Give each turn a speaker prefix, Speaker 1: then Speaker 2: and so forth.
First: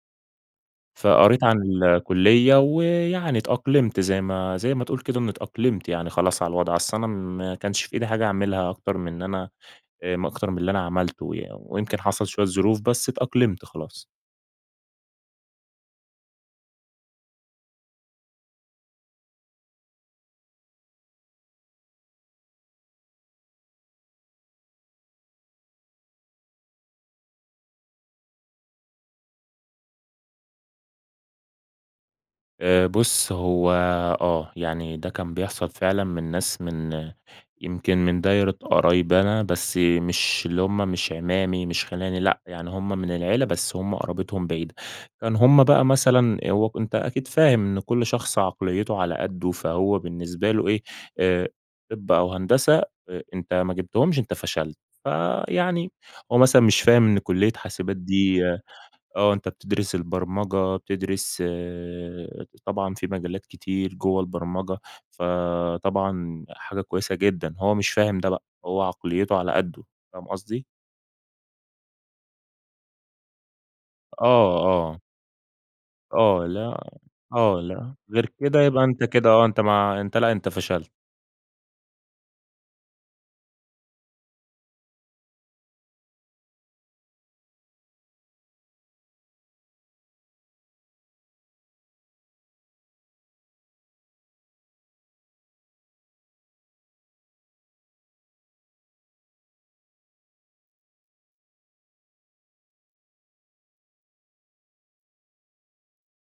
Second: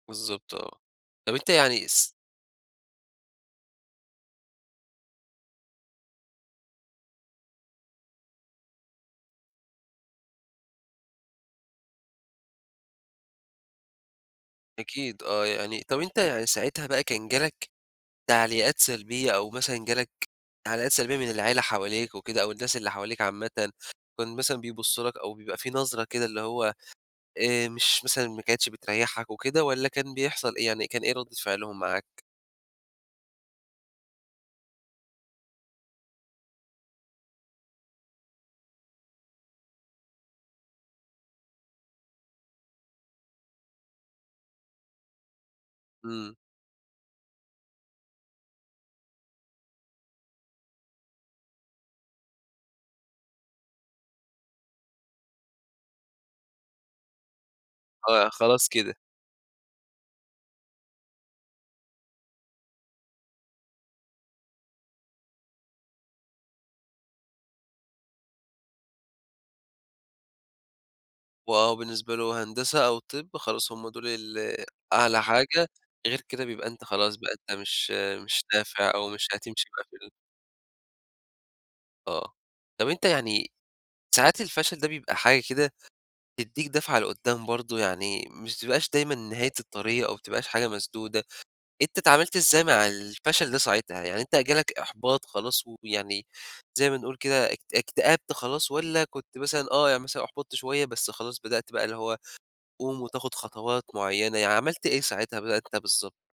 Speaker 1: بالضبط آه. طَب
Speaker 2: فقريت
Speaker 1: أنتَ
Speaker 2: عن
Speaker 1: يعني س
Speaker 2: الكلية ويعني اتأقلمت زي ما زي ما تقول كده إن اتأقلمت يعني خلاص على الوضع، أصل أنا ما كانش في إيدي حاجة أعملها أكتر من أنا آآ أكتر من اللي أنا عملته يعن ويمكن حصل شوية ظروف بس اتأقلمت خلاص.
Speaker 1: أكيد آه يعني، طَب أنتَ يعني ساعتها بقى كان جَالك تعليقات سلبية أو مثلًا جالك تعليقات سلبية من العيلة حواليك وكده، أو الناس اللي حواليك عامةً، كان مثلًا بيبصوا لك أو بيبقى في نظرة كده اللي هو آآ، مش مثلًا ما كانتش بتريحك وكده واّلا كان بيحصل إيه، يعني كان إيه ردة فعلهم معاك؟
Speaker 2: آآ بُُص هو آه، يعني ده كان بيحصل فعلًا من ناس من يمكن من دايرة قرايبي أنا بس مش اللي هم مش أعمامي مش خيلاني لأ، يعني هم من العيلة بس هم قرابتهم بعيدة. كانوا هم بقى
Speaker 1: امم.
Speaker 2: مثلًا، هو أنتَ أكيد فاهم إن كل شخص عقليته على قدّه فهو بالنسبة له إيه آآ، طِب أو هندسة أ أنتَ ما جيبتهمش أنتَ فشلت، فيعني هو مثلًا مش فاهم إن كلية حاسبات
Speaker 1: آه،
Speaker 2: دي
Speaker 1: خلاص كده.
Speaker 2: آه أنتَ بتدرس البرمجة، بتدرس طبعًا في مجالات كتير جوّه البرمجة، فطبعًا حاجة كويسة جدًا، هو مش فاهم ده بقى، هو عقليته على قدّه، فاهم قصدي؟
Speaker 1: وآه، بالنسبة لهم هندسة أو طِب خلاص هم دول ال
Speaker 2: آه، آه.
Speaker 1: أعلى حاجة، غير
Speaker 2: آه
Speaker 1: كده بيبقى
Speaker 2: لأ،
Speaker 1: أنتَ خلاص بقى أنتَ
Speaker 2: آه
Speaker 1: مش
Speaker 2: لأ غير
Speaker 1: مش
Speaker 2: كده يبقى
Speaker 1: نافع
Speaker 2: أنتَ
Speaker 1: أو مش
Speaker 2: كده آه أنتَ
Speaker 1: هتمشي بقى في
Speaker 2: ما
Speaker 1: ال
Speaker 2: أنتَ لأ، أنتَ فشلت.
Speaker 1: آه، طَب أنتَ يعني ساعات الفشل ده بيبقى حاجة كده تدّيك دَفْعَة لقدّام برضه، يعني مش ما تبقاش دايمًا نهاية الطريق، أو ما تبقاش حاجة مسدودة، أنتَ اتعاملت إزاي مع الفشل ده ساعتها؟ يعني أنتَ جالك إحباط خلاص ويعني زي ما نقول كده اك اكتأبت خلاص، والّا كنت مثلًا آه يعني مثلًا أحبطت شوية بس خلاص بدأت بقى اللي هو تقوم وتاخد خطوات معينة، يعني عملت إيه ساعتها؟ [unintelligible] بالضبط.